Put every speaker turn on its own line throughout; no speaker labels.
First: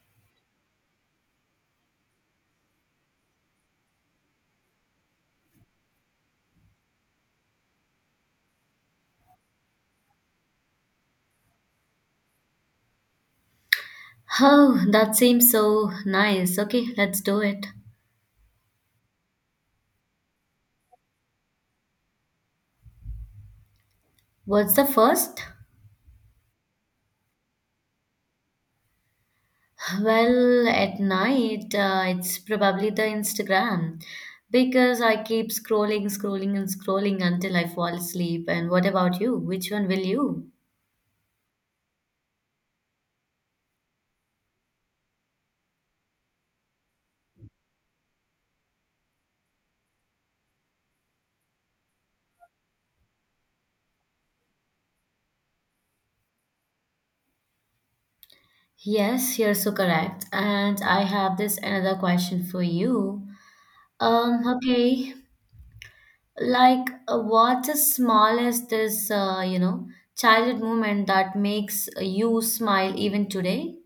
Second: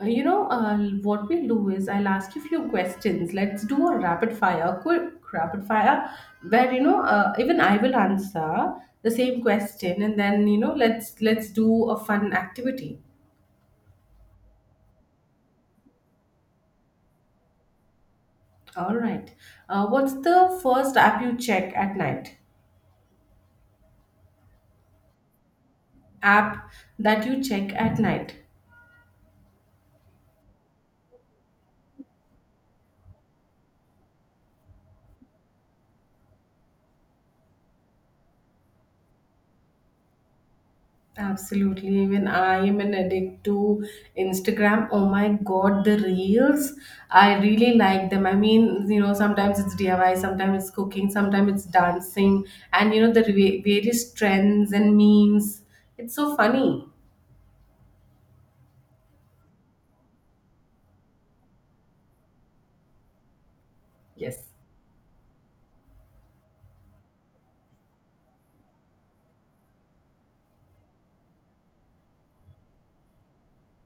Uh, You know, uh, what we'll do is I'll ask you a few questions. Let's do a rapid fire, quick rapid fire, where even I will answer the same question, and then let's do a fun activity.
Oh, that seems so nice. Okay, let's do it.
All right. What's the first app you check at night?
What's the first?
App that you check at night.
Well, at night, it's probably the Instagram because I keep scrolling, scrolling, and scrolling until I fall asleep. And what about you? Which one will you?
Absolutely. Even I am an addict to Instagram. Oh my God, the reels. I really like them. I mean, sometimes it's DIY, sometimes it's cooking, sometimes it's dancing, and the various trends and memes. It's so funny.
Yes, you're so correct. And I have this another question for you.
Yes.
Okay, like what is small as this, childhood moment that makes you smile even today?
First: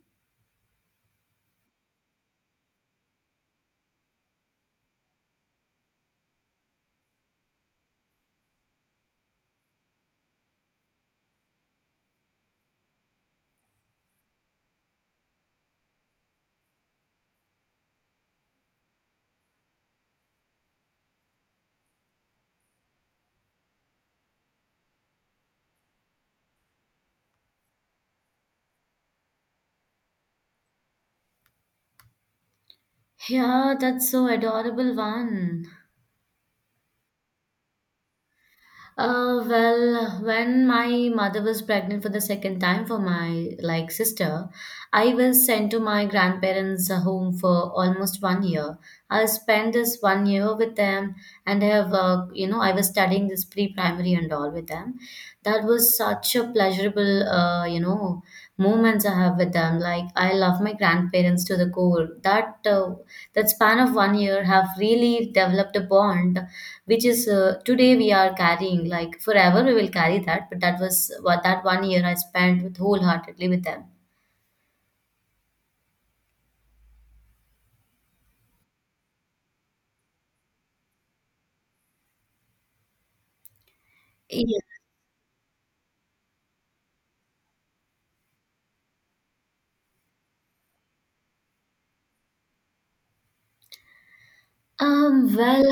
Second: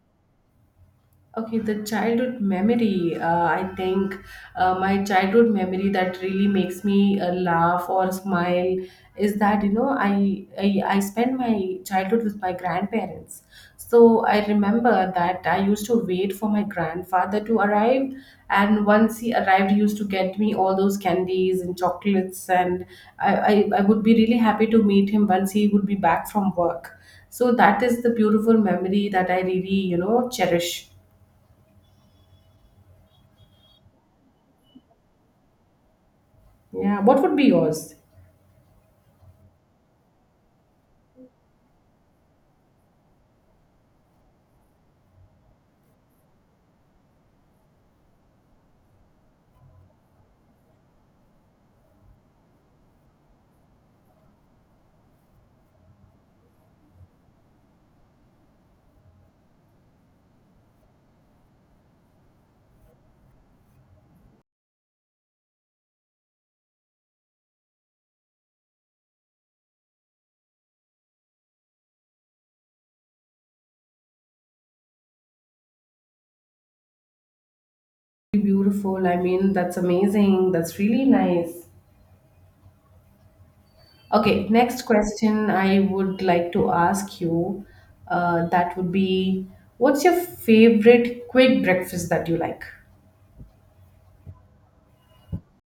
Okay, the childhood memory. I think my childhood memory that really makes me laugh or smile is that I spent my childhood with my grandparents. So I remember that I used to wait for my grandfather to arrive, and once he arrived, he used to get me all those candies and chocolates, and I would be really happy to meet him once he would be back from work. So that is the beautiful memory that I really cherish.
Yeah, that's so adorable one.
Yeah, what would be yours?
Well, when my mother was pregnant for the second time for my like sister, I was sent to my grandparents' home for almost one year. I spent this one year with them, and I have I was studying this pre-primary and all with them. That was such a pleasurable moments I have with them. Like I love my grandparents to the core. That span of one year have really developed a bond which is today we are carrying, like forever we will carry that, but that was what that one year I spent with wholeheartedly with them.
Beautiful. I mean, that's amazing. That's really nice. Okay,
Yeah.
next question I would like to ask you, that would be, what's your favorite quick breakfast that you like?
Well,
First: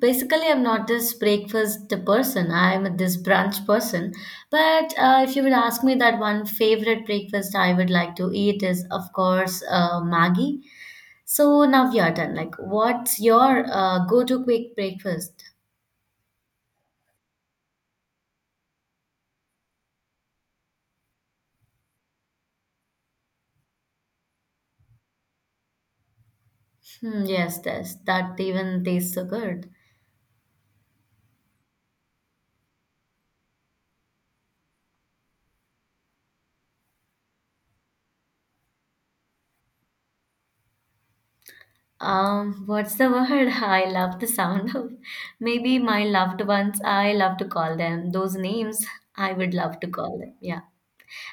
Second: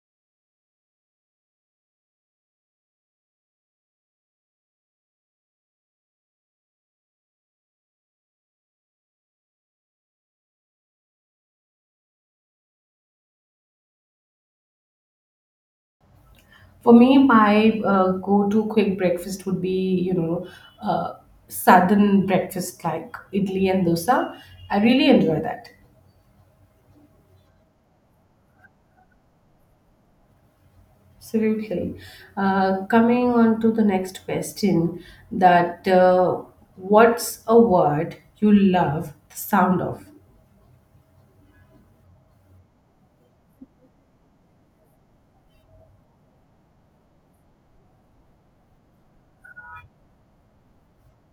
basically, I'm not this breakfast person. I'm this brunch person. But if you would ask me that one favorite breakfast I would like to eat is, of course, Maggie. So now we are done. Like, what's your go-to quick breakfast?
For me, my go-to quick breakfast would be, you know, uh, southern breakfast like idli and dosa. I really enjoy that.
Hmm, yes, this that even tastes so good.
Absolutely. Coming on to the next question, that what's a word you love the sound of?
What's the word? I love the sound of. Maybe my loved ones, I love to call them. Those names, I would love to call them. Yeah.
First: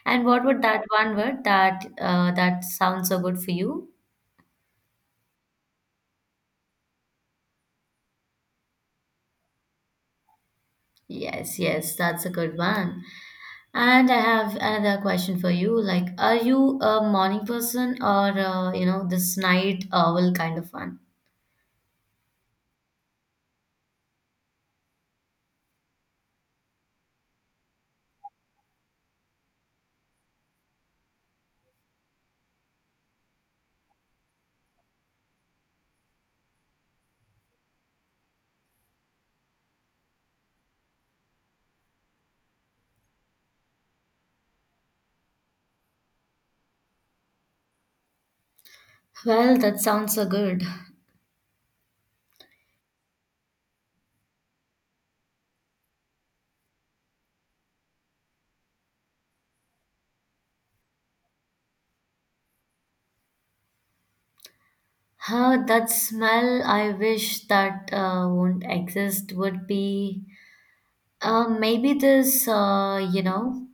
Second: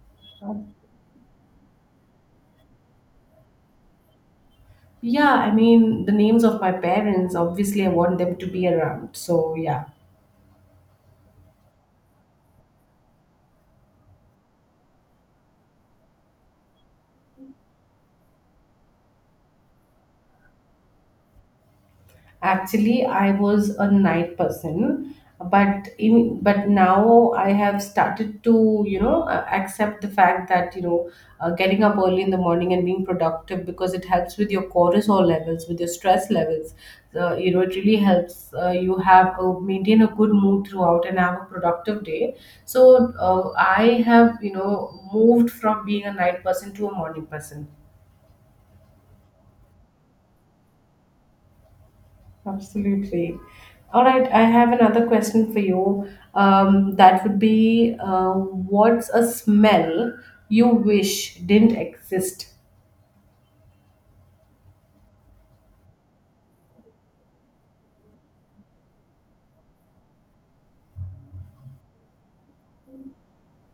And what would that one word that sounds so good for you?
Yeah, I mean, the names of my parents, obviously, I want them to be around. So, yeah.
Yes, yes, that's a good one. And I have another question for you. Like, are you a morning person or this night owl kind of one?
Actually, I was a night person, but in but now I have started to accept the fact that getting up early in the morning and being productive because it helps with your cortisol levels, with your stress levels. It really helps maintain a good mood throughout and have a productive day. So I have moved from being a night person to a morning person.
Well, that sounds so good.
Absolutely. All right, I have another question for you. That would be what's a smell you wish didn't exist?
Huh, that smell I wish that won't exist would be maybe this, uh, you know,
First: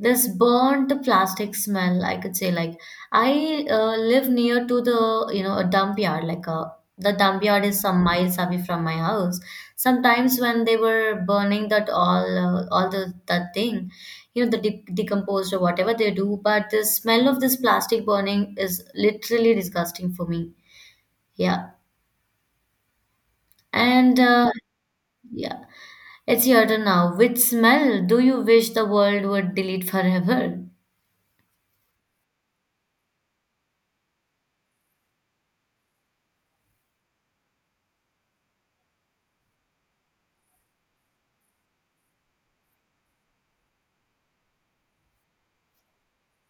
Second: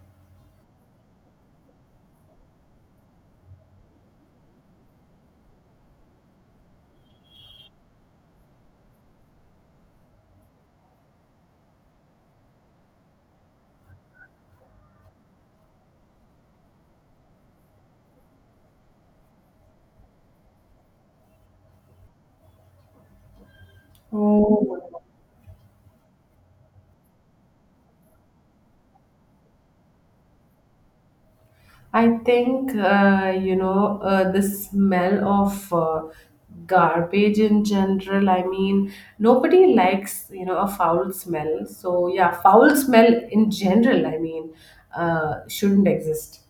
this burnt plastic smell I could say, like I live near to the you know a dump yard, like a the dump yard is some miles away from my house. Sometimes when they were burning that, all the that thing, you know the decomposed or whatever they do, but the smell of this plastic burning is literally disgusting for me. Yeah. And
Oh,
yeah, it's your turn now. Which smell do you wish the world would delete forever?
I think the smell of garbage in general. I mean, nobody likes a foul smell. So yeah, foul smell in general, I mean, shouldn't exist.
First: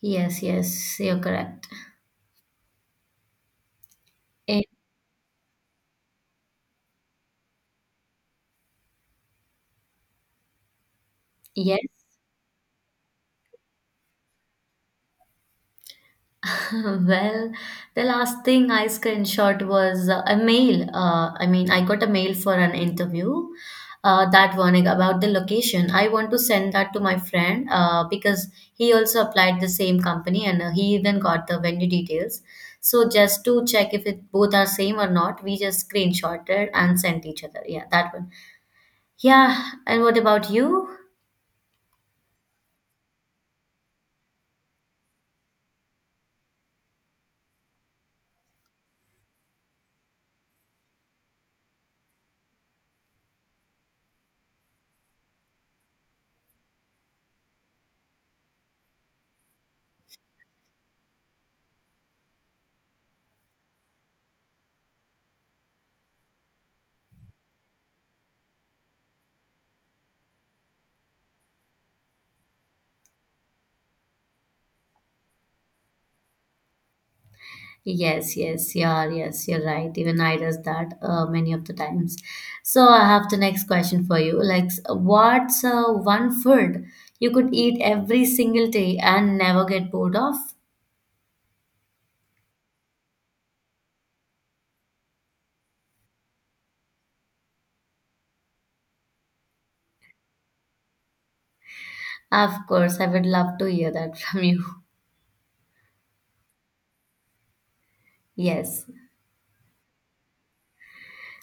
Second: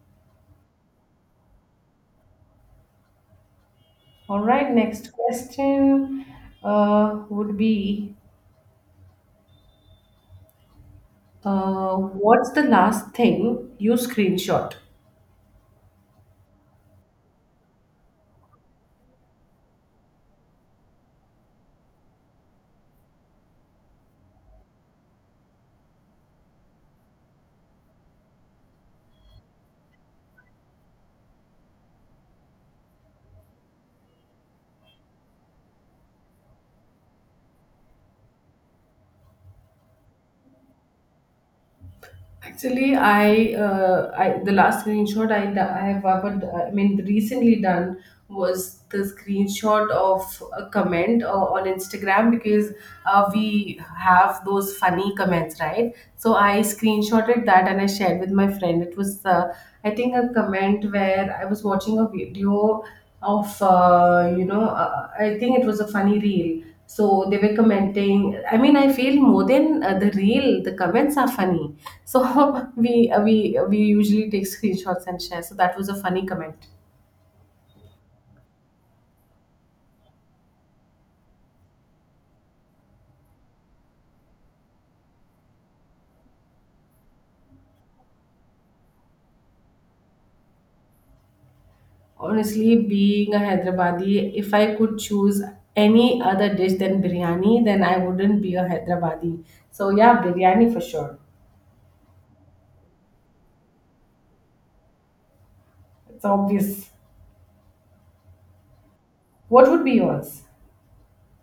Yes, yes, you're correct.
All
Eh,
right, next question would be
yes.
what's the last thing you screenshot?
Well, the last thing I screenshot was a mail. I mean, I got a mail for an interview that morning about the location. I want to send that to my friend because he also applied the same company and he even got the venue details. So just to check if it both are same or not, we just screenshotted and sent each other. Yeah, that one. Yeah, and what about you?
Actually, I the last screenshot I have ever, I mean, recently done was the screenshot of a comment on Instagram because we have those funny comments, right? So I screenshotted that and I shared with my friend. It was, I think, a comment where I was watching a video of I think it was a funny reel, so they were commenting. I mean, I feel more than the reel the comments are funny. So we usually take screenshots and share. So that was a funny comment.
Yes, yes, yeah, yes, you're right. Even I does that many of the times. So I have the next question for you. Like, what's one food you could eat every single day and never get bored of?
Honestly, being a hyderabadi, if I could choose any other dish than biryani, then I wouldn't be a hyderabadi. So yeah, biryani for sure.
Of course, I would love to hear that from you.
It's obvious.
Yes.
What would be yours?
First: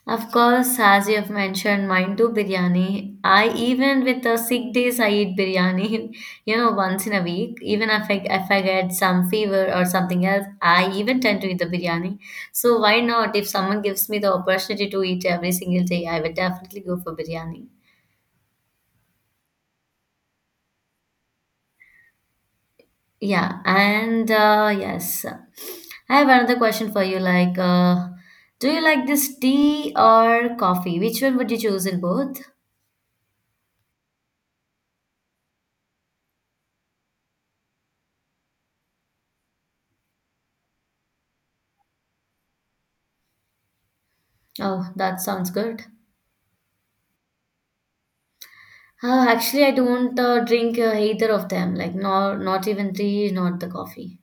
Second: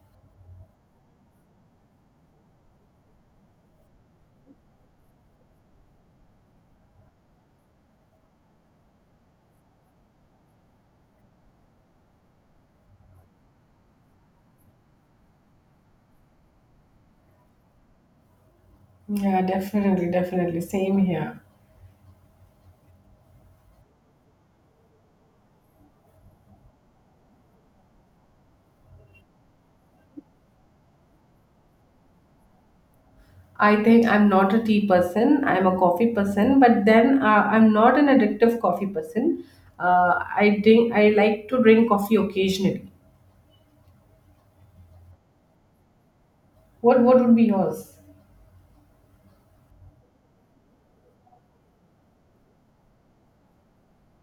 Of course, as you have mentioned, mine too biryani. I even with the sick days, I eat biryani. You know, once in a week. Even if I get some fever or something else, I even tend to eat the biryani. So why not? If someone gives me the opportunity to eat every single day, I will definitely go for biryani.
Yeah, definitely, definitely, same here.
Yeah, and yes, I have another question for you. Like, do you like this tea or coffee? Which one would you choose in both?
I think I'm not a tea person. I'm a coffee person, but then I'm not an addictive coffee person. I drink. I like to drink coffee occasionally.
Oh, that sounds good.
What would be yours?
Actually, I don't drink either of them, like nor not even tea, not the coffee.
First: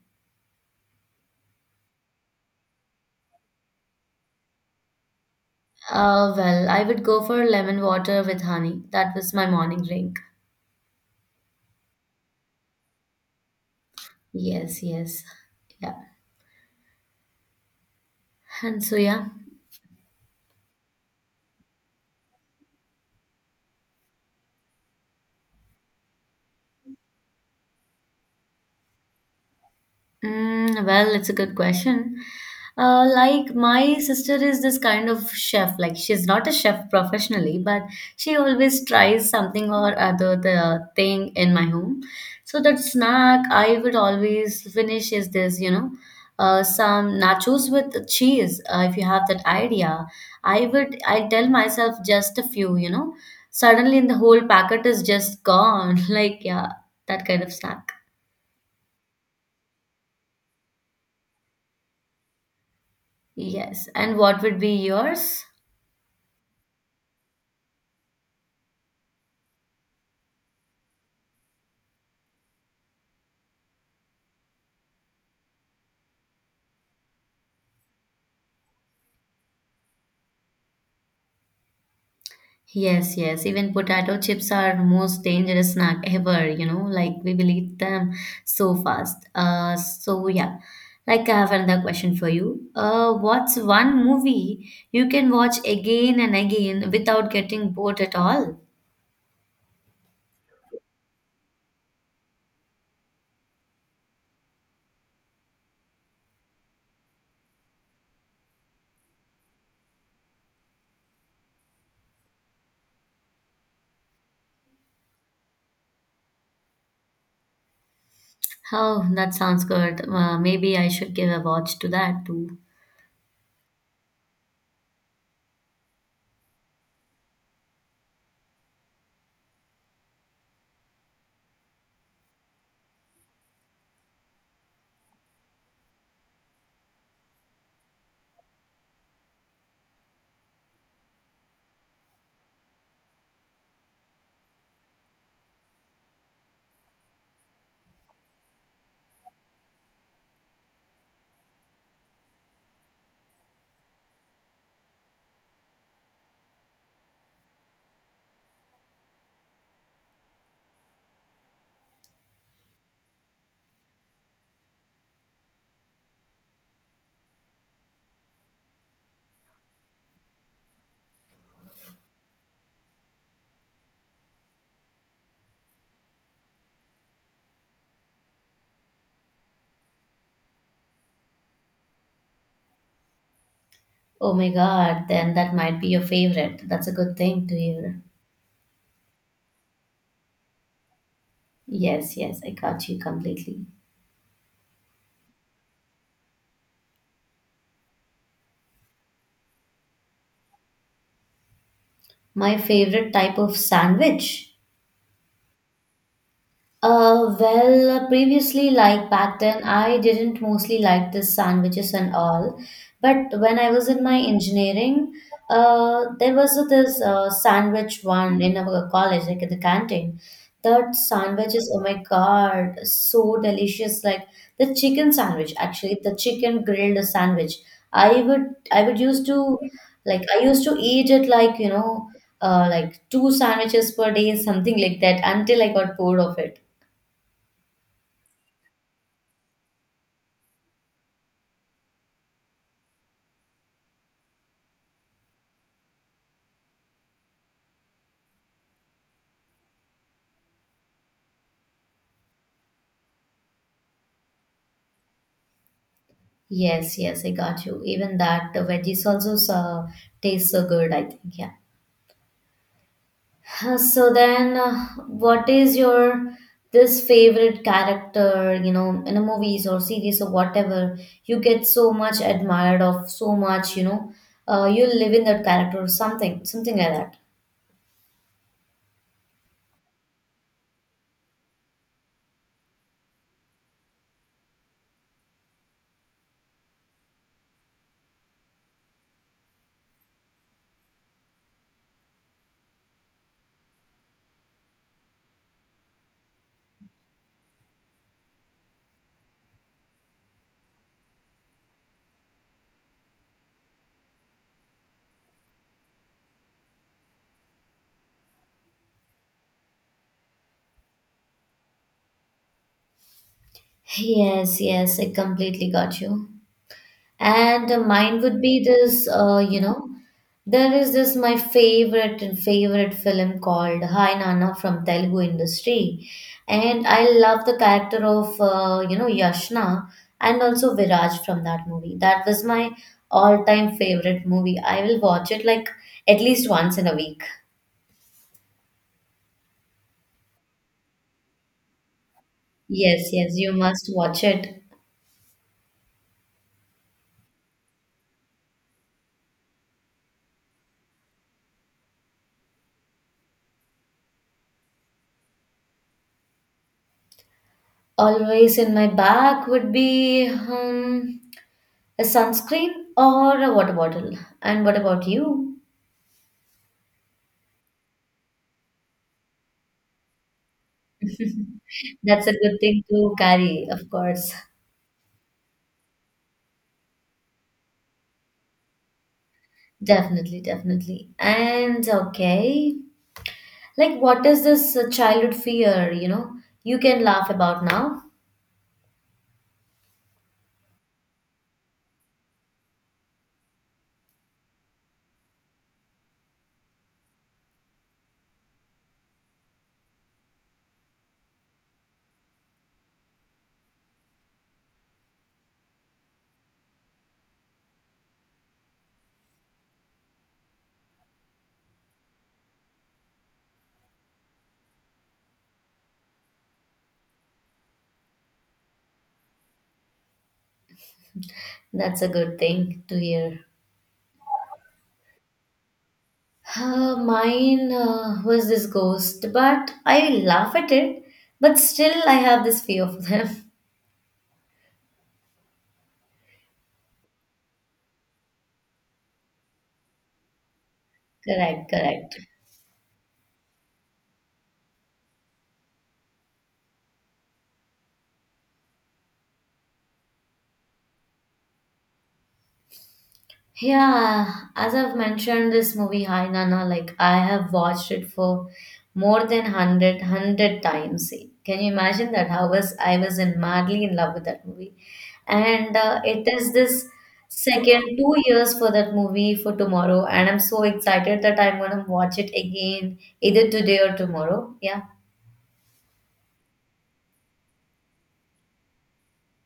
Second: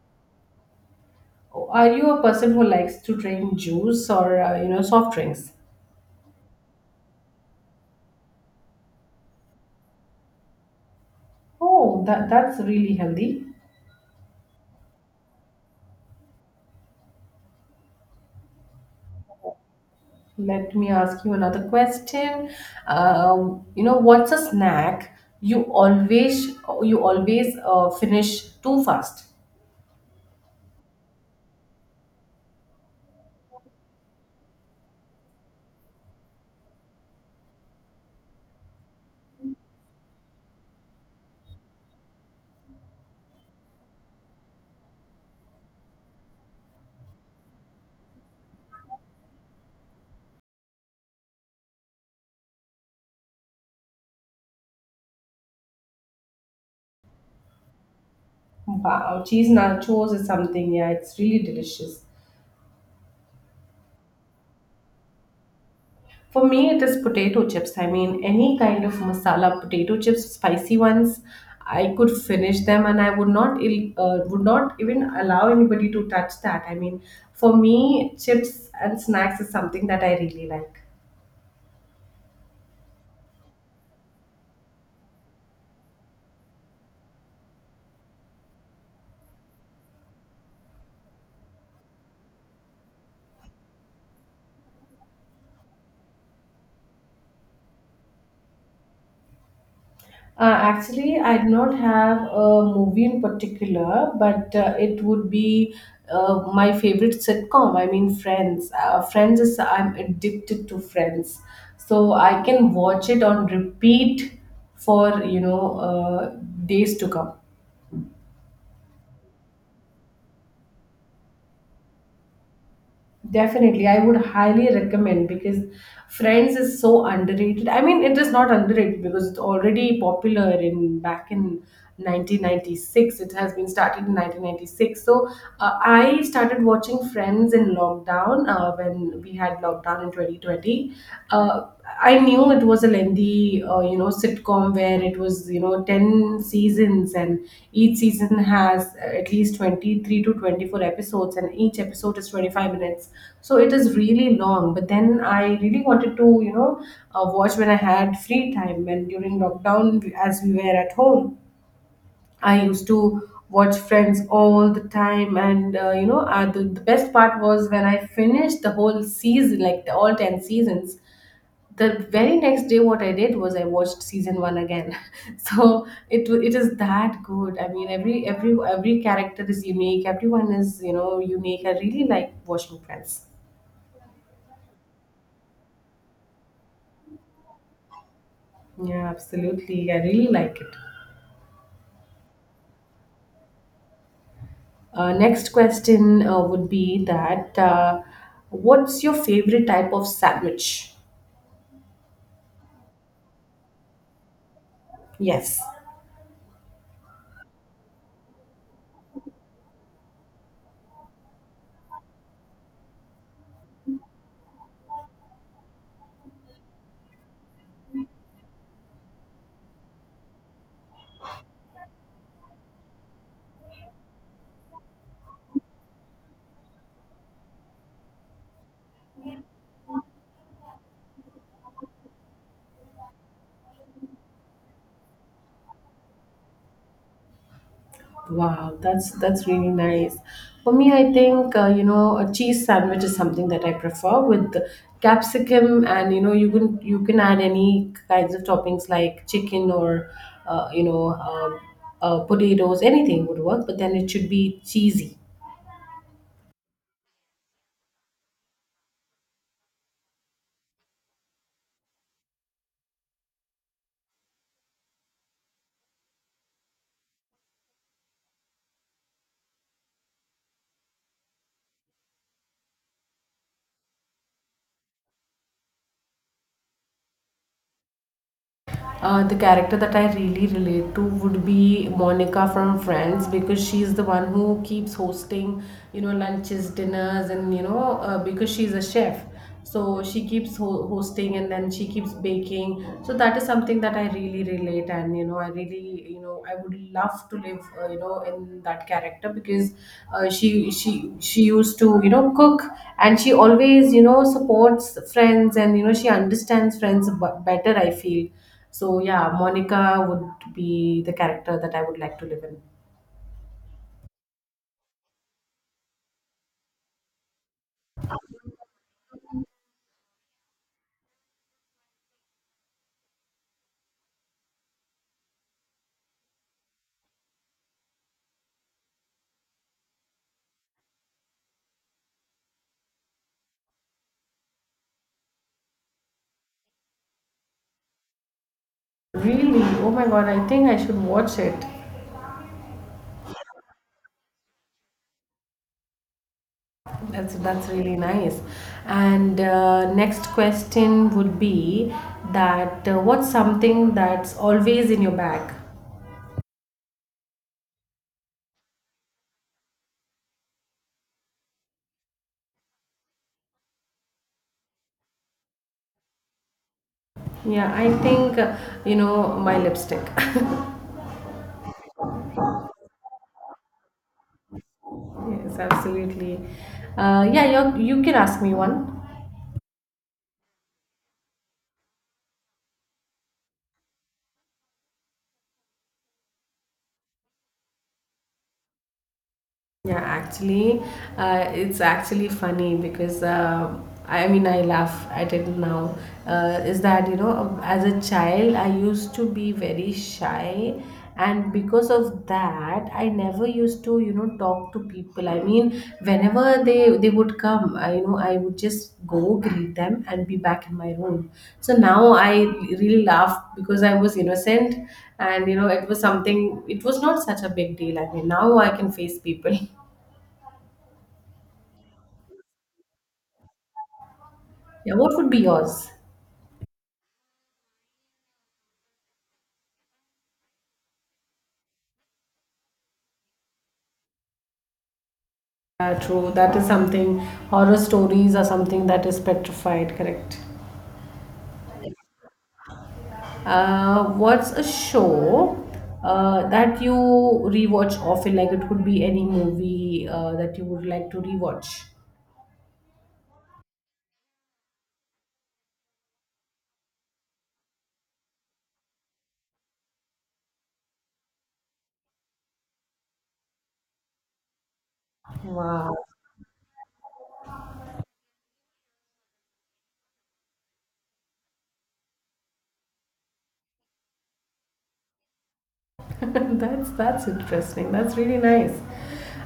Oh, are you a person who likes to drink juice or soft drinks?
Well, I would go for lemon water with honey. That was my morning drink.
Oh, that's really healthy.
Yes, yes. Yeah. And so, yeah.
Let me ask you another question. What's a snack you always finish too fast?
Mm, well, it's a good question. Like my sister is this kind of chef. Like she's not a chef professionally, but she always tries something or other the thing in my home. So that snack I would always finish is this, some nachos with cheese. If you have that idea, I would. I tell myself just a few. Suddenly, the whole packet is just gone. Like yeah, that kind of snack.
Wow, cheese nachos is something, yeah, it's really delicious.
Yes. And what would be yours?
For me, it is potato chips. I mean, any kind of masala potato chips, spicy ones. I could finish them, and I would not, would not even allow anybody to touch that. I mean, for me, chips and snacks is something that I really like.
Yes, yes. Even potato chips are most dangerous snack ever, like we will eat them so fast. So yeah. Like I have another question for you. What's one movie you can watch again and again without getting bored at all?
Actually, I do not have a movie in particular, but it would be my favorite sitcom. I mean, Friends. I'm addicted to Friends. So I can watch it on repeat for, days to come.
Oh, that sounds good. Maybe I should give a watch to that too.
Definitely, I would highly recommend because Friends is so underrated. I mean, it is not underrated because it's already popular in back in 1996. It has been started in 1996. So I started watching Friends in lockdown when we had lockdown in 2020. Uh, I knew it was a lengthy, sitcom where it was, 10 seasons, and each season has at least 23 to 24 episodes, and each episode is 25 minutes. So it is really long. But then I really wanted to, watch when I had free time, and during lockdown, as we were at home, I used to watch Friends all the time, and the best part was when I finished the whole season, like the all 10 seasons, the very next day what I did was I watched season 1 again. So it is that good. I mean, every character is unique. Everyone is unique. I really like watching Friends.
Oh my God, then that might be your favorite. That's a good thing to hear.
Yeah, absolutely, I really like it.
Yes, yes, I got you completely.
Next question would be that what's your favorite type of sandwich?
My favorite type of sandwich?
Yes.
Well, previously, like back then, I didn't mostly like the sandwiches and all. But when I was in my engineering, there was a- this sandwich one in our college, like in the canteen. That sandwich is, oh my God, so delicious. Like the chicken sandwich, actually, the chicken grilled sandwich. I would, I would used to, I used to eat it, like, you know, like two sandwiches per day, something like that, until I got bored of it.
Wow, that's really nice. For me, I think a cheese sandwich is something that I prefer with capsicum, and you can add any kinds of toppings like chicken or uh, you know um, potatoes. Anything would work, but then it should be cheesy.
Yes, yes, I got you. Even that, the veggies also taste so good, I think. Yeah. So then, what is your this favorite character, in a movies or series or whatever, you get so much admired of, so much, you live in that character or something, something like that.
The character that I really relate to would be Monica from Friends because she's the one who keeps hosting, lunches, dinners, and because she's a chef, so she keeps hosting and then she keeps baking. So that is something that I really relate, and I really, I would love to live, in that character because she used to, cook and she always, supports friends and she understands friends better, I feel. So yeah, Monica would be the character that I would like to live in.
Yes, yes, I completely got you. And mine would be this, there is this my favorite and favorite film called Hi Nana from Telugu industry, and I love the character of Yashna and also Viraj from that movie. That was my all-time favorite movie. I will watch it like at least once in a week.
Really? Oh my God, I think I should watch it.
Yes, yes, you must watch it.
That's really nice. And next question would be that what's something that's always in your bag?
Always in my bag would be a sunscreen or a water bottle. And what about you?
Yeah, I think my lipstick.
That's a good thing to carry, of course.
Yes, absolutely. Yeah, you can ask me one.
Definitely, definitely. And okay, like what is this childhood fear, you can laugh about now?
Yeah, actually, it's actually funny because I mean, I laugh at it now. Is that, as a child, I used to be very shy, and because of that, I never used to, talk to people. I mean, whenever they would come, I would just go greet them and be back in my room. So now I really laugh because I was innocent, and it was something. It was not such a big deal. I mean, now I can face people.
That's a good thing to hear.
Yeah, what would be yours?
Mine was this ghost, but I laugh at it, but still I have this fear of them.
Yeah, true. That is something. Horror stories are something that is petrified, correct?
Correct, correct.
What's a show that you rewatch often? Like it could be any movie that you would like to rewatch.
Yeah, as I've mentioned, this movie Hai Nana, like I have watched it for more than 100 times. Can you imagine that? How was I was in madly in love with that movie, and
Wow,
it is this second 2 years for that movie for tomorrow, and I'm so excited that I'm gonna watch it again either today or tomorrow. Yeah.
that's interesting. That's really nice.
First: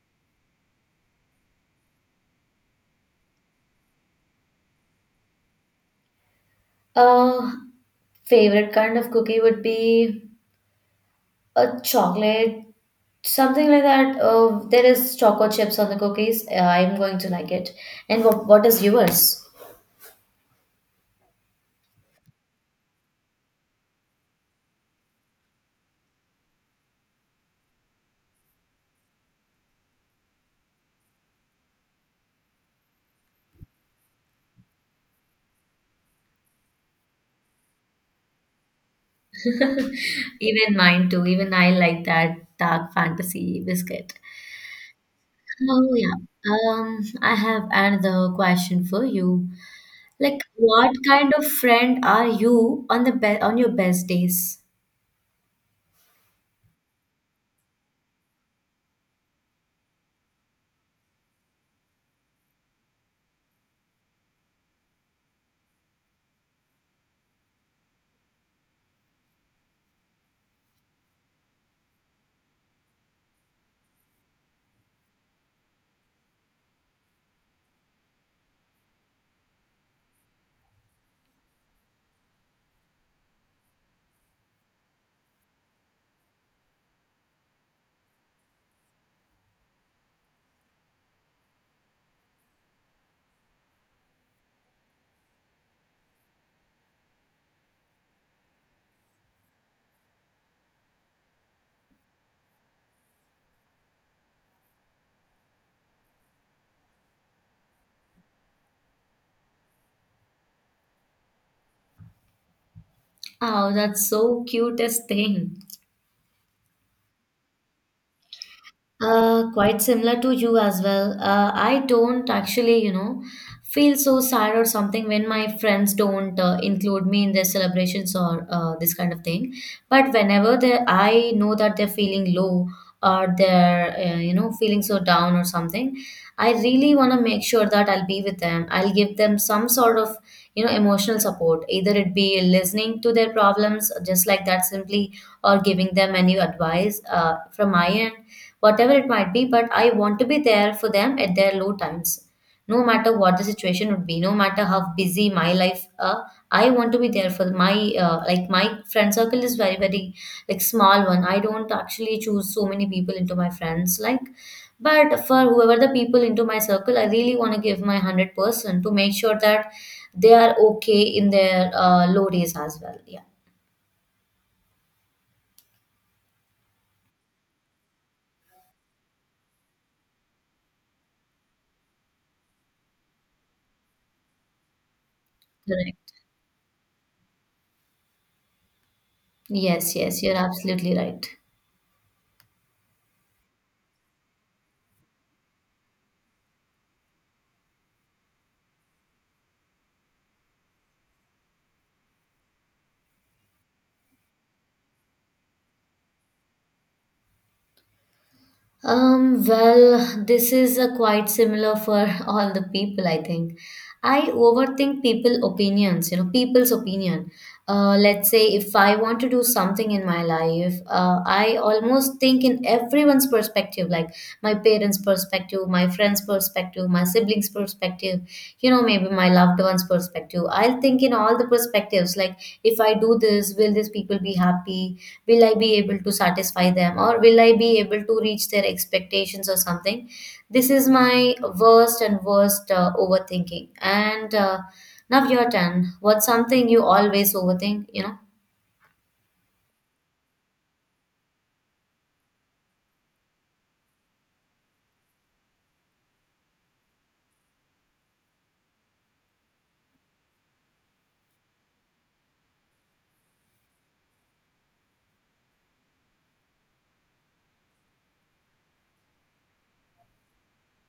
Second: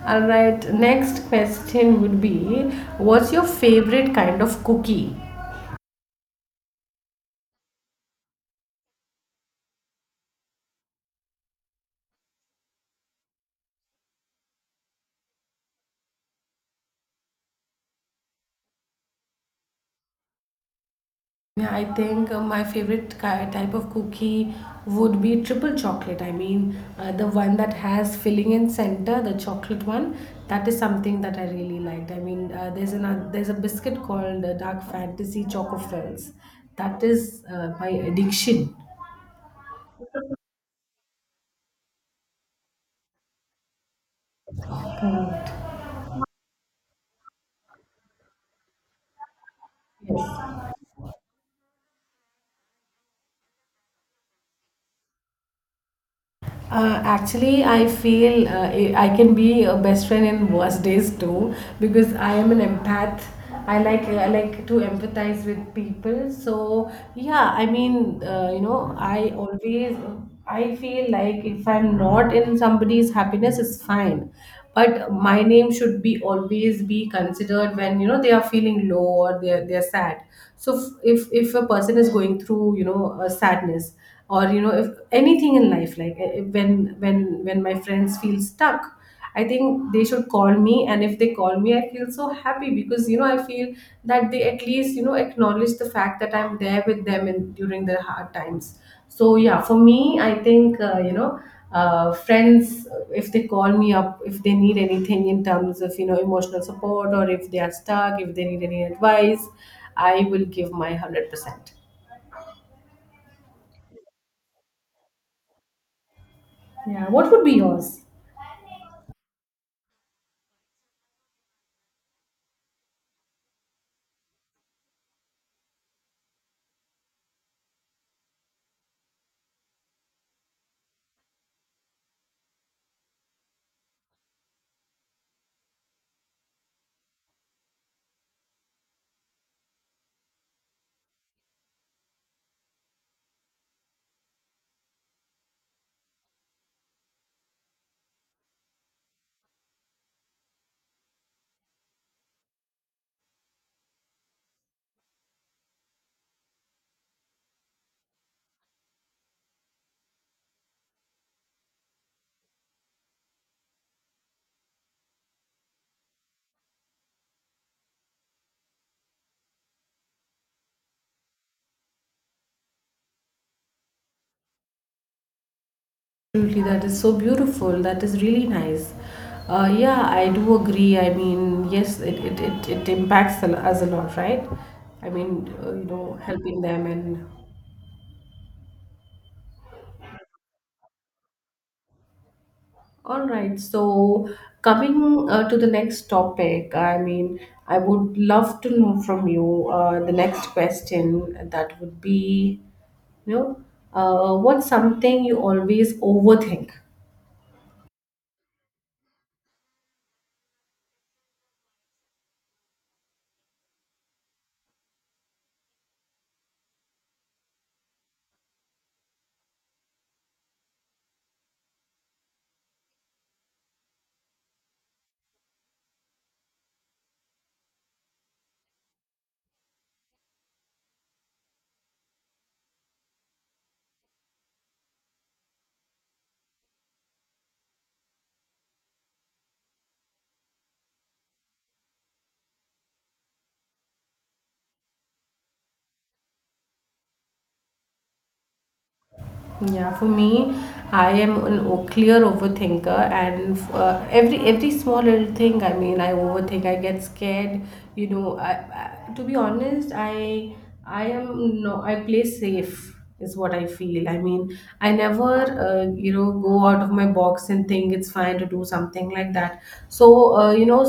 All right, next question would be, what's your favorite kind of cookie?
Uh, Favorite kind of cookie would be a chocolate, something like that. There is choco chips on the cookies. I'm going to like it. And what is yours?
Yeah, I think my favorite type of cookie would be triple chocolate. I mean, the one that has filling in center, the chocolate one. That is something that I really liked. I mean, there's a biscuit called Dark Fantasy Choco Frills. That is my addiction.
Even mine too. Even I like that dark fantasy biscuit.
Correct.
Oh yeah. I have another question for you. Like,
Yes.
what kind of friend are you on the be on your best days?
Actually, I feel I can be a best friend in worst days too because I am an empath. I like to empathize with people. So yeah, I mean, I feel like if I'm not in somebody's happiness, it's fine. But my name should be always be considered when they are feeling low or they are sad. So if a person is going through a sadness, or you know, if anything in life, like when my friends feel stuck, I think they should call me. And if they call me, I feel so happy because you know, I feel that they at least you know acknowledge the fact that I'm there with them in during their hard times. So yeah, for me I think, friends, if they call me up, if they need anything in terms of you know emotional support, or if they are stuck, if they need any advice, I will give my 100%.
Oh, that's so cutest thing.
Yeah, what would be yours?
Quite similar to you as well. I don't actually, feel so sad or something when my friends don't include me in their celebrations or this kind of thing. But whenever they, I know that they're feeling low or they're, feeling so down or something, I really want to make sure that I'll be with them. I'll give them some sort of, emotional support. Either it be listening to their problems, just like that, simply, or giving them any advice from my end whatever it might be, but I want to be there for them at their low times. No matter what the situation would be, no matter how busy my life, I want to be there for my friend circle is very very like small one. I don't actually choose so many people into my friends like, but for whoever the people into my circle, I really want to give my 100% to make sure that they are okay in their low days as well. Yeah,
Absolutely, that is so beautiful. That is really nice. Yeah, I do agree. I mean, yes, it impacts us a lot, right? I mean, you
correct.
know, helping them and
Yes, yes, you're absolutely right.
all right. So, coming to the next topic, I mean, I would love to know from you the next question that would be, you know, what's something you always overthink?
Well, this is a quite similar for all the people, I think. I overthink people opinions, people's opinion. Let's say if I want to do something in my life, I almost think in everyone's perspective, like my parents' perspective, my friends' perspective, my siblings' perspective, you know, maybe my loved one's perspective. I'll think in all the perspectives, like if I do this, will these people be happy, will I be able to satisfy them, or will I be able to reach their expectations or something. This is my worst and worst overthinking. And Now your turn. What's something you always overthink,
Yeah, for me, I am an clear overthinker, and every small little thing. I mean, I overthink. I get scared. You know, to be honest, I am no. I play safe is what I feel. I mean, I never you know, go out of my box and think it's fine to do something like that. So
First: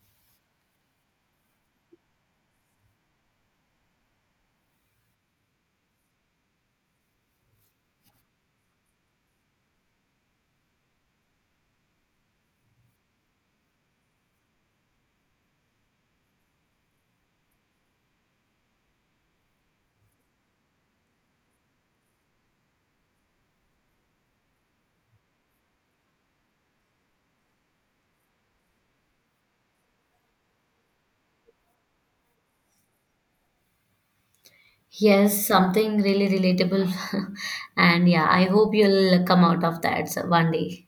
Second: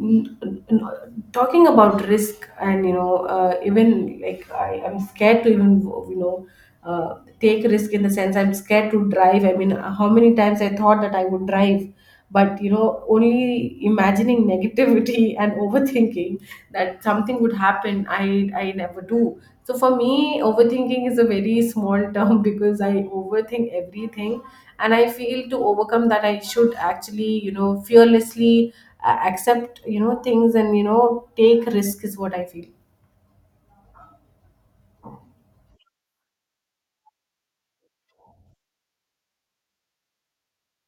n- talking about risk, and you know, even like I'm scared to even you know, take risk. In the sense, I'm scared to drive. I mean, how many times I thought that I would drive, but you know, only imagining negativity and overthinking that something would happen, I never do. So for me overthinking is a very small term because I overthink everything. And I feel to overcome that I should actually you know fearlessly accept you know things and you know take risk is what I feel.
Yes, something really relatable. And yeah, I hope you'll come out of that one day.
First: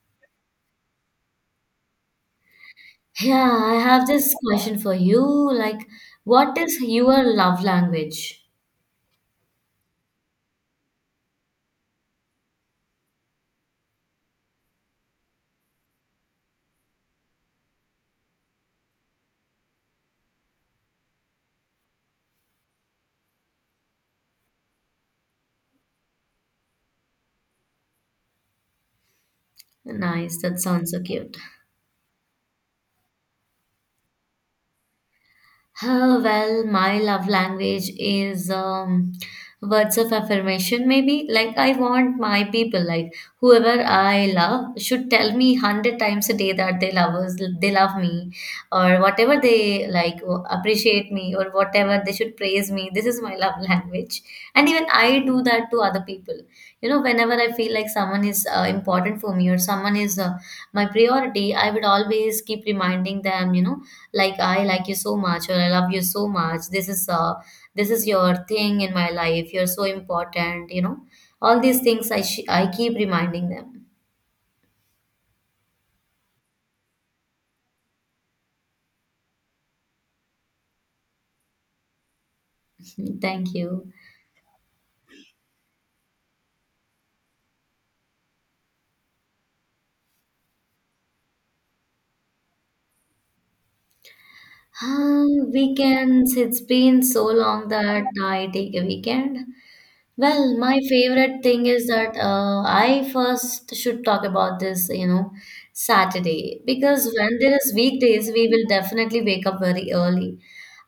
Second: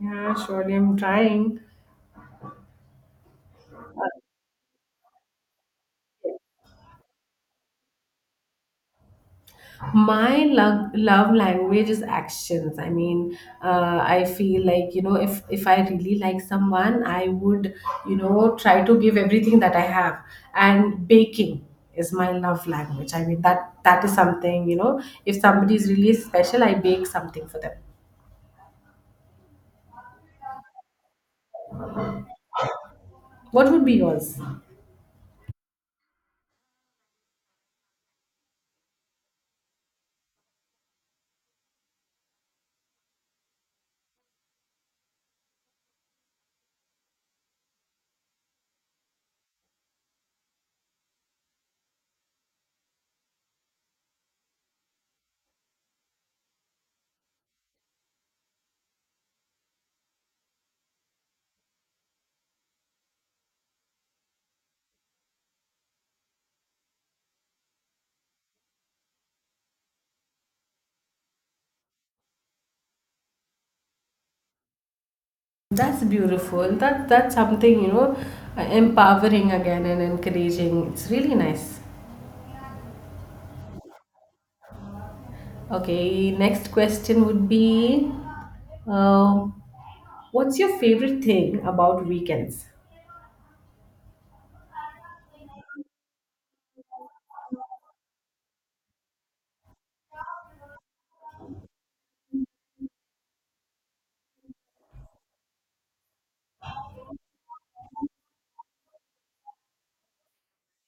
Yeah, surely I'm trying.
Yeah, I have this question for you. Like, what is your love language?
My love language is actions. I mean, I feel like you know, if I really like someone, I would you know try to give everything that I have. And baking is my love language. I mean, that is something, you know, if somebody is really special, I bake something for them.
Nice, that sounds so cute.
What would be yours?
Oh, well, my love language is words of affirmation, maybe. Like, I want my people, like, whoever I love should tell me 100 times a day that they love us, they love me, or whatever they like, appreciate me, or whatever, they should praise me. This is my love language. And even I do that to other people. You know, whenever I feel like someone is important for me, or someone is my priority, I would always keep reminding them, you know, like I like you so much, or I love you so much. This is your thing in my life. You're so important, you know. All these things I I keep reminding them.
That's beautiful. That's something, you know, empowering again and encouraging. It's really nice.
Thank you.
Okay, next question would be, uh, what's your favorite thing about weekends?
Weekends, it's been so long that I take a weekend. Well, my favorite thing is that I first should talk about this, you know, Saturday. Because when there is weekdays, we will definitely wake up very early.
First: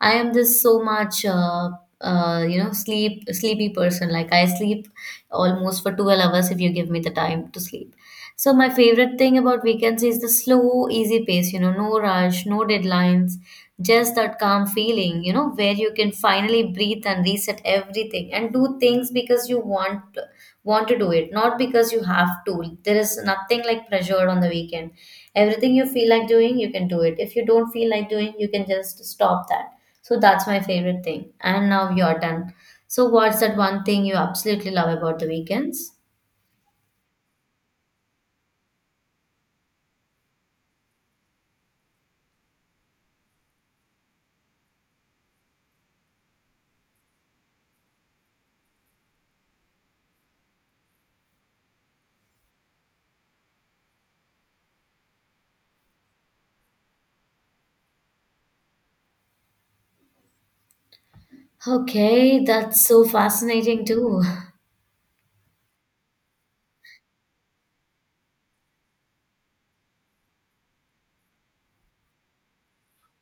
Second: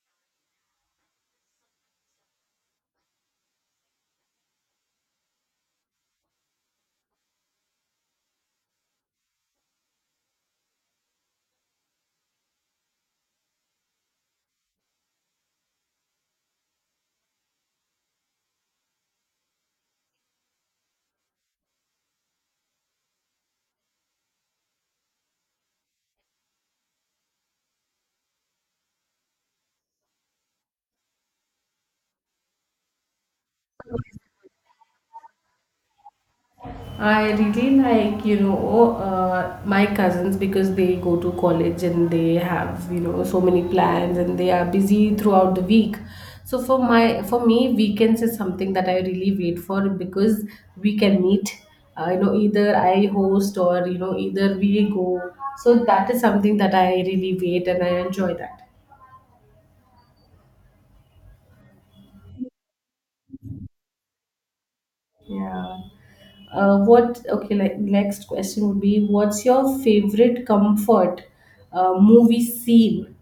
I am this so much, you know, sleepy person. Like I sleep almost for 12 hours if you give me the time to sleep. So my favorite thing about weekends is the slow, easy pace, you know, no rush, no deadlines, just that calm feeling, you know, where you can finally breathe and reset everything and do things because you want to do it, not because you have to. There is nothing like pressure on the weekend. Everything you feel like doing, you can do it. If you don't feel like doing, you can just stop that. So that's my favorite thing. And now you're done. So what's that one thing you absolutely love about the weekends?
I really like, you know, my cousins, because they go to college and they have, you know, so many plans and they are busy throughout the week. So for me, weekends is something that I really wait for, because we can meet. You know, either I host, or you know, either we go. So that is something that I really wait and I enjoy that.
Okay, that's so fascinating too.
Yeah. What Okay? Like, next question would be, what's your favorite comfort movie scene?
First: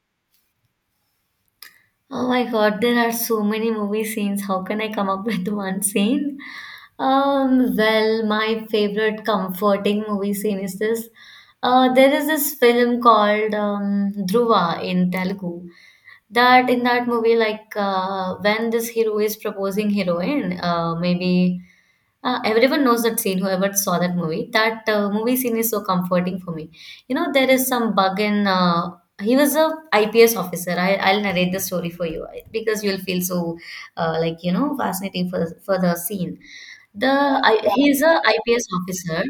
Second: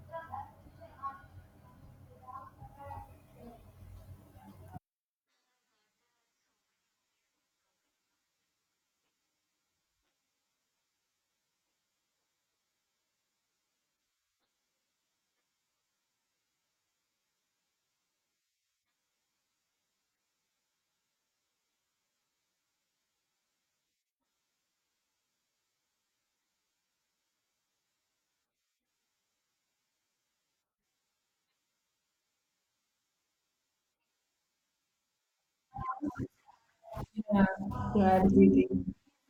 Oh my god, there are so many movie scenes. How can I come up with one scene? Well, my favorite comforting movie scene is this. There is this film called Dhruva in Telugu. That in that movie, like when this hero is proposing heroine, maybe everyone knows that scene, whoever saw that movie. That movie scene is so comforting for me. You know, there is some bug in he was a IPS officer. I'll narrate the story for you because you'll feel so, like you know, fascinating for the scene.
Yeah,
He's a
yeah,
IPS
reading.
officer.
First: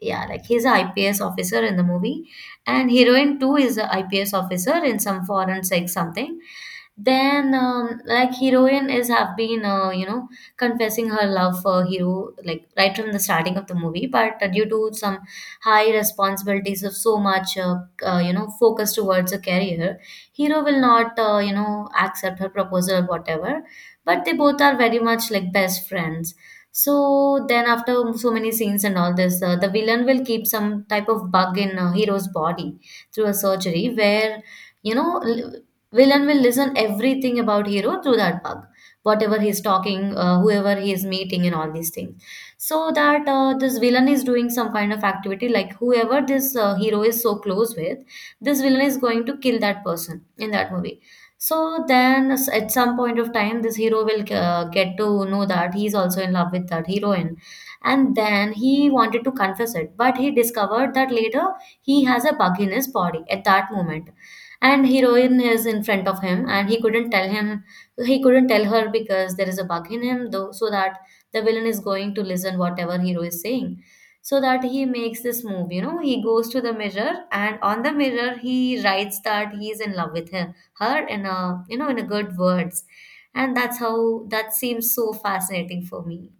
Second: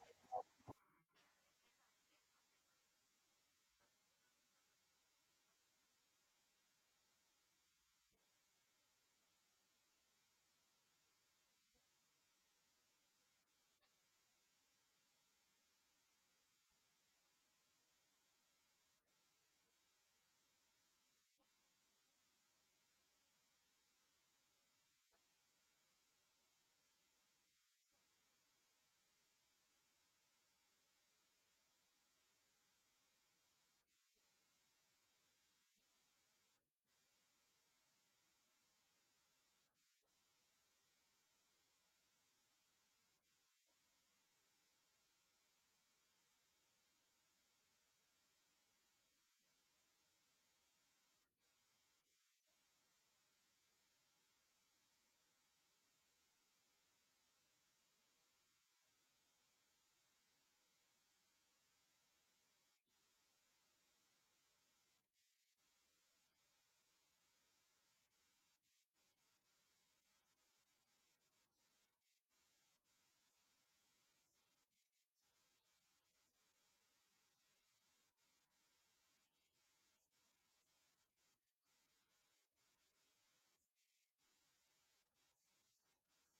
Yeah, like he's a ips officer in the movie, and heroine too is a ips officer in some foreign sect something. Then like heroine is have been you know, confessing her love for hero, like right from the starting of the movie, but due to some high responsibilities of so much you know, focus towards a career, hero will not you know, accept her proposal or whatever, but they both are very much like best friends. So then, after so many scenes and all this, the villain will keep some type of bug in hero's body through a surgery where, you know, villain will listen everything about hero through that bug, whatever he's talking, whoever he is meeting, and all these things. So that this villain is doing some kind of activity, like whoever this hero is so close with, this villain is going to kill that person in that movie. So then, at some point of time, this hero will get to know that he's also in love with that heroine. And then he wanted to confess it, but he discovered that later he has a bug in his body at that moment. And heroine is in front of him, and he couldn't tell him, he couldn't tell her because there is a bug in him, though, so that the villain is going to listen whatever hero is saying. So that he makes this move, you know, he goes to the mirror, and on the mirror he writes that he is in love with him her in a you know in a good words. And that's how that seems so fascinating for me.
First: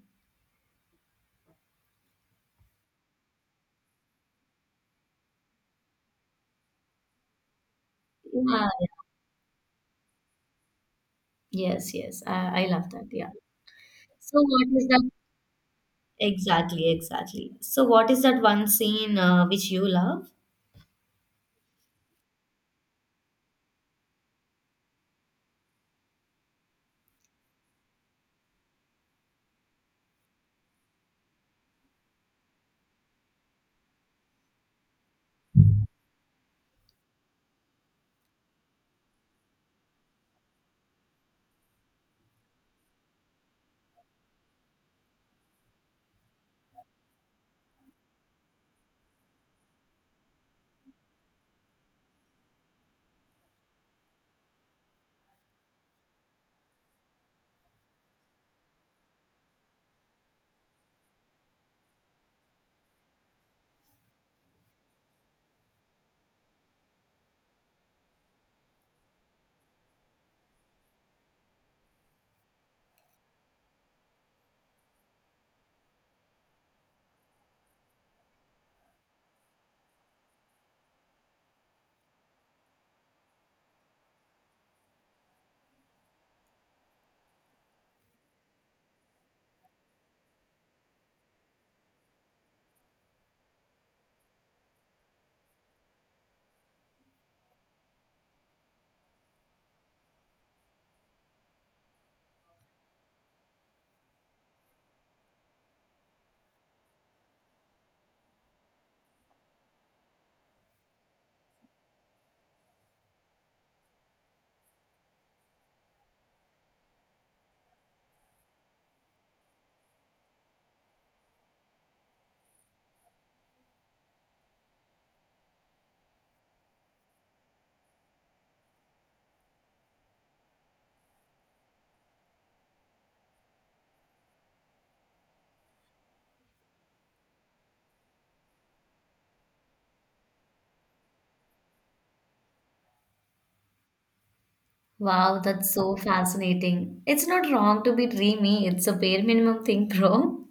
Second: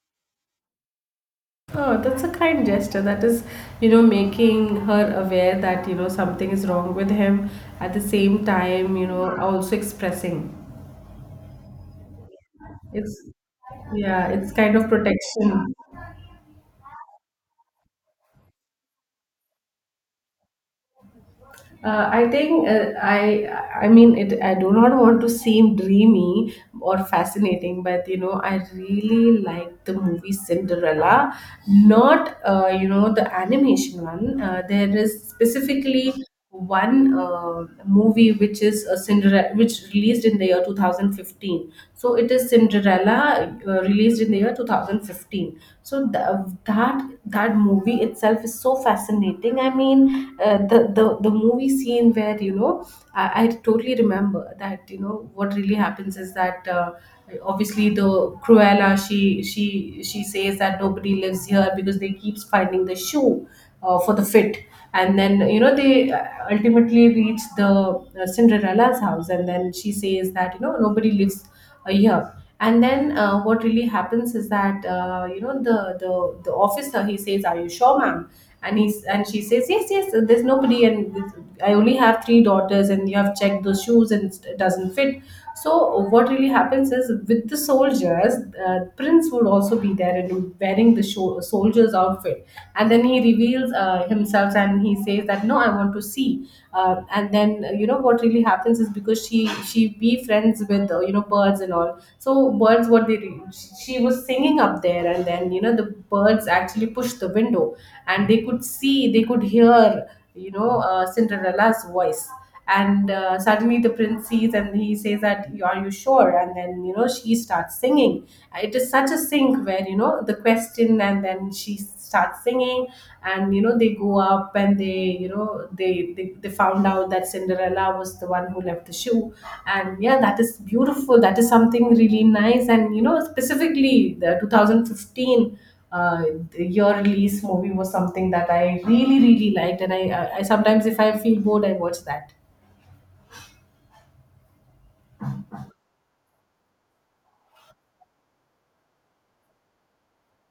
Oh, that's a kind gesture. That is, you know, making her aware that, you know, something is wrong with him. At the same
Yeah,
time, you know, also expressing.
yes, I love that,
It's,
yeah.
yeah,
So
it's
what
kind
is
of
that,
protection.
exactly, so what is that one scene which you love?
I think I mean it. I do not want to seem dreamy or fascinating, but you know, I really like the movie Cinderella, not you know, the animation one. There is specifically one movie which is a Cinderella, which released in the year 2015. So it is Cinderella released in the year 2015. So the, that that movie itself is so fascinating. I mean, the movie scene where you know, I totally remember that. You know, what really happens is that obviously the Cruella, she says that nobody lives here because they keeps finding the shoe for the fit. And then you know they ultimately reach the Cinderella's house, and then she says that you know nobody lives here. And then what really happens is that you know, the the officer, he says, are you sure, ma'am? And he's, and she says, yes, yes, there's nobody and I only have 3 daughters and you have checked those shoes and it doesn't fit. So what really happens is, with the soldiers, prince would also be there and wearing the soldier's outfit. And then he reveals himself, and he says that no, I, I want to see, and then you know what really happens is, because she be friends with you know, birds and all. So, birds, what they she was singing up there, and then you know the birds actually pushed the window and they could see, they could hear, you know, Cinderella's voice. And suddenly the prince sees, and he says that, are you sure? And then you know she starts singing. It is such a sync where you know the question, and then she starts singing, and you know they go up and they, you know they found out that Cinderella was the one who left the shoe. And yeah, that is beautiful. That is something really nice. And you know specifically the 2015 uh, the year release movie was something that I really really liked, and I sometimes, if I feel bored, I watch that.
Wow, that's so fascinating. It's not wrong to be dreamy, it's a bare minimum thing, bro.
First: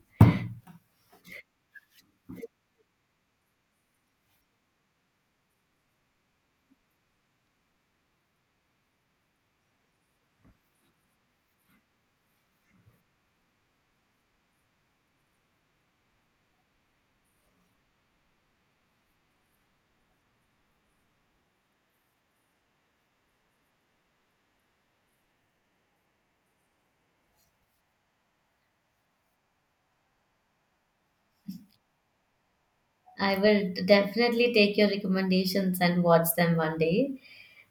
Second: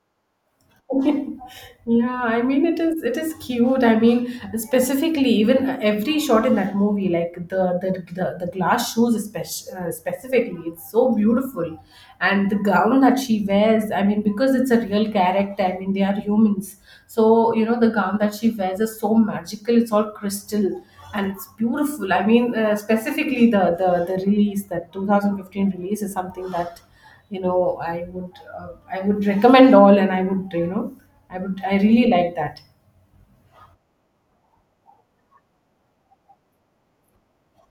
Yeah, I mean, it is, it is cute. I mean, specifically, even every shot in that movie, like the glass shoes especially, specifically, it's so beautiful, and the gown that she wears. I mean, because it's a real character. I mean, they are humans, so you know the gown that she wears is so magical. It's all crystal and it's beautiful. I mean, specifically, the release that 2015 release is something that you know, I would, I would recommend all, and I would, you know, I really like that.
I will definitely take your recommendations and watch them one day.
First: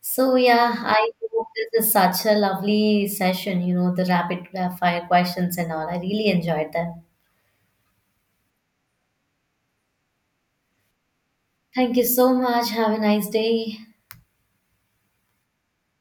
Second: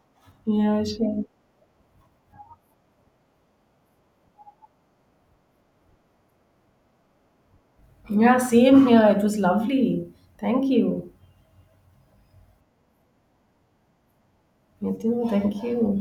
So yeah,
Yeah,
I
sure.
hope this is such a lovely session, you know, the rapid fire questions and all. I really enjoyed that.
Yeah, same here. It was lovely. Thank you.
Thank you so much. Have a nice day.
You too. Thank you.